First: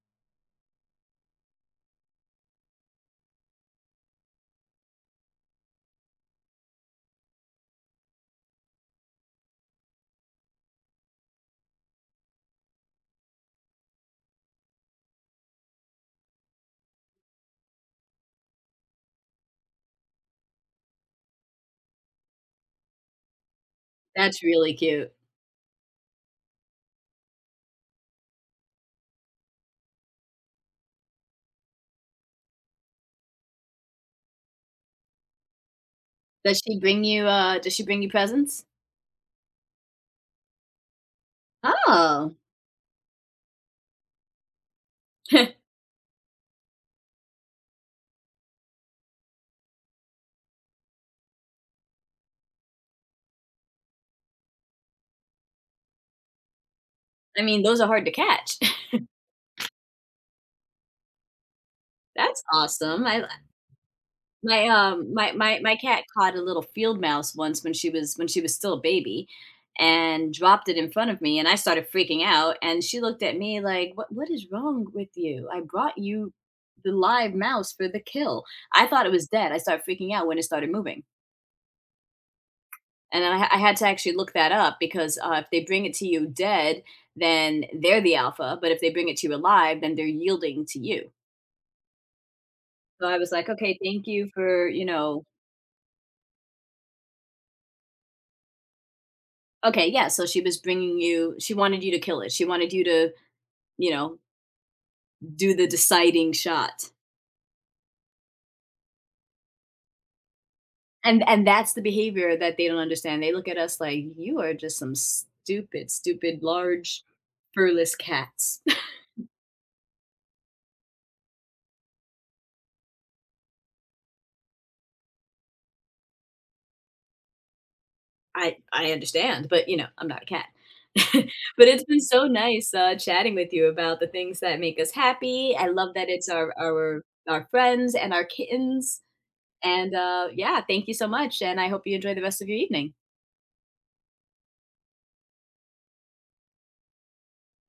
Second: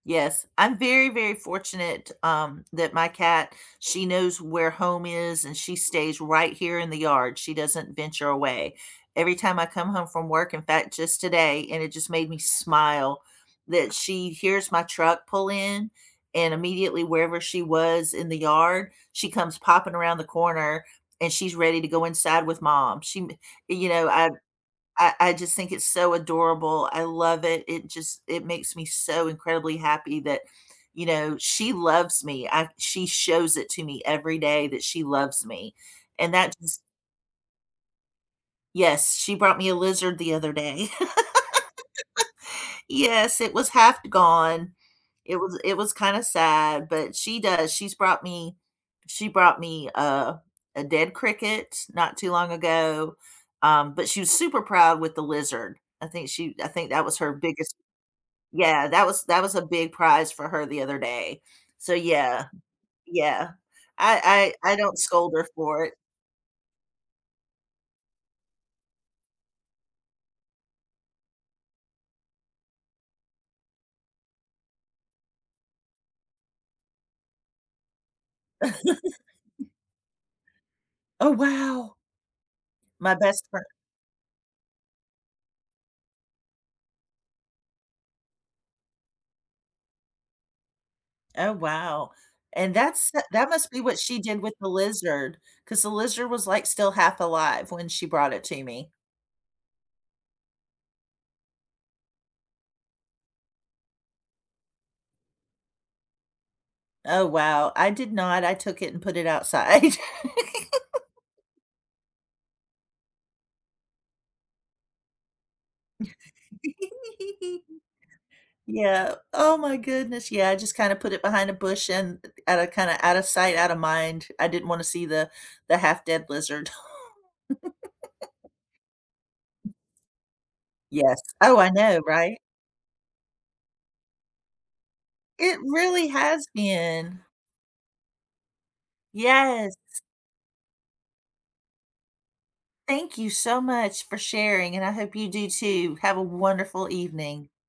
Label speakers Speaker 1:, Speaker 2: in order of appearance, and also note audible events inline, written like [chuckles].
Speaker 1: Yes. I'm very, very fortunate, um, that my cat she knows where home is, and she stays right here in the yard. She doesn't venture away. Every time I come home from work, in fact just today, and it just made me smile that she hears my truck pull in, and immediately wherever she was in the yard, she comes popping around the corner, and she's ready to go inside with mom. She m and you know, I
Speaker 2: That's really cute.
Speaker 1: I I just think it's so adorable. I love it. It just it makes me so incredibly happy that, you know, she loves me. I she shows it to me every day that she loves me. And that
Speaker 2: Does she
Speaker 1: just
Speaker 2: bring you, uh, does she bring you presents?
Speaker 1: Yes, she brought me a lizard the other day. [laughs]
Speaker 2: Oh!
Speaker 1: Yes. It was half gone. It
Speaker 2: [chuckles]
Speaker 1: was it was kinda sad, but she does. She's brought me she brought me a a dead cricket not too long ago, um, but she was super proud with the lizard. I think she I think that was her
Speaker 2: I mean,
Speaker 1: biggest
Speaker 2: those are hard to catch.
Speaker 1: yeah, that was that was a
Speaker 2: [chuckles]
Speaker 1: big prize for her the other day. So
Speaker 2: That's
Speaker 1: yeah.
Speaker 2: awesome. I li
Speaker 1: Yeah. I
Speaker 2: my,
Speaker 1: I I don't
Speaker 2: um, my
Speaker 1: scold her
Speaker 2: my my
Speaker 1: for it.
Speaker 2: cat caught a little field mouse once when she was when she was still a baby, and dropped it in front of me, and I started freaking out. And she looked at me like, what what is wrong with you? I brought you the live mouse for the kill. I thought it was dead. I
Speaker 1: [chuckles]
Speaker 2: started freaking out when it started moving.
Speaker 1: Oh, wow. My
Speaker 2: And then
Speaker 1: best
Speaker 2: I I
Speaker 1: friend
Speaker 2: had to actually look that up because, uh, if they bring it to you dead, then they're the alpha. But if they bring it to you alive, then they're yielding to you.
Speaker 1: Oh, wow. And
Speaker 2: So,
Speaker 1: that's
Speaker 2: I
Speaker 1: that
Speaker 2: was,
Speaker 1: that
Speaker 2: like,
Speaker 1: must
Speaker 2: okay,
Speaker 1: be what
Speaker 2: thank
Speaker 1: she
Speaker 2: you
Speaker 1: did with
Speaker 2: for,
Speaker 1: the
Speaker 2: you know?
Speaker 1: lizard, 'cause the lizard was, like, still half alive when she brought it to me.
Speaker 2: Okay, yeah, so she was bringing you she wanted you to kill it. She wanted you to, you know do the deciding shot.
Speaker 1: Oh, wow. I did not, I took it and put it outside.
Speaker 2: And
Speaker 1: [chuckles]
Speaker 2: and that's the behavior that they don't understand. They look at us, like, "You are just some stupid, stupid, large,
Speaker 1: [chuckles]
Speaker 2: furless cats."
Speaker 1: Yeah.
Speaker 2: [chuckles]
Speaker 1: Oh my goodness. Yeah, I just kinda put it behind a bush, and outta kinda outta sight, outta mind. I didn't wanna see the the half dead lizard. [chuckles]
Speaker 2: I I understand, but, you know, I'm not a cat.
Speaker 1: Yes.
Speaker 2: [chuckles]
Speaker 1: Oh,
Speaker 2: But
Speaker 1: I
Speaker 2: it's been
Speaker 1: know.
Speaker 2: so
Speaker 1: Right?
Speaker 2: nice, uh, chatting with you about the things that make us happy.
Speaker 1: It
Speaker 2: I love
Speaker 1: really
Speaker 2: that it's
Speaker 1: has
Speaker 2: our our
Speaker 1: been.
Speaker 2: our friends and our kittens. And,
Speaker 1: Yes.
Speaker 2: uh, yeah, thank you so much, and I hope you enjoy the rest of your evening.
Speaker 1: Thank you so much for sharing, and I hope you do, too. Have a wonderful evening.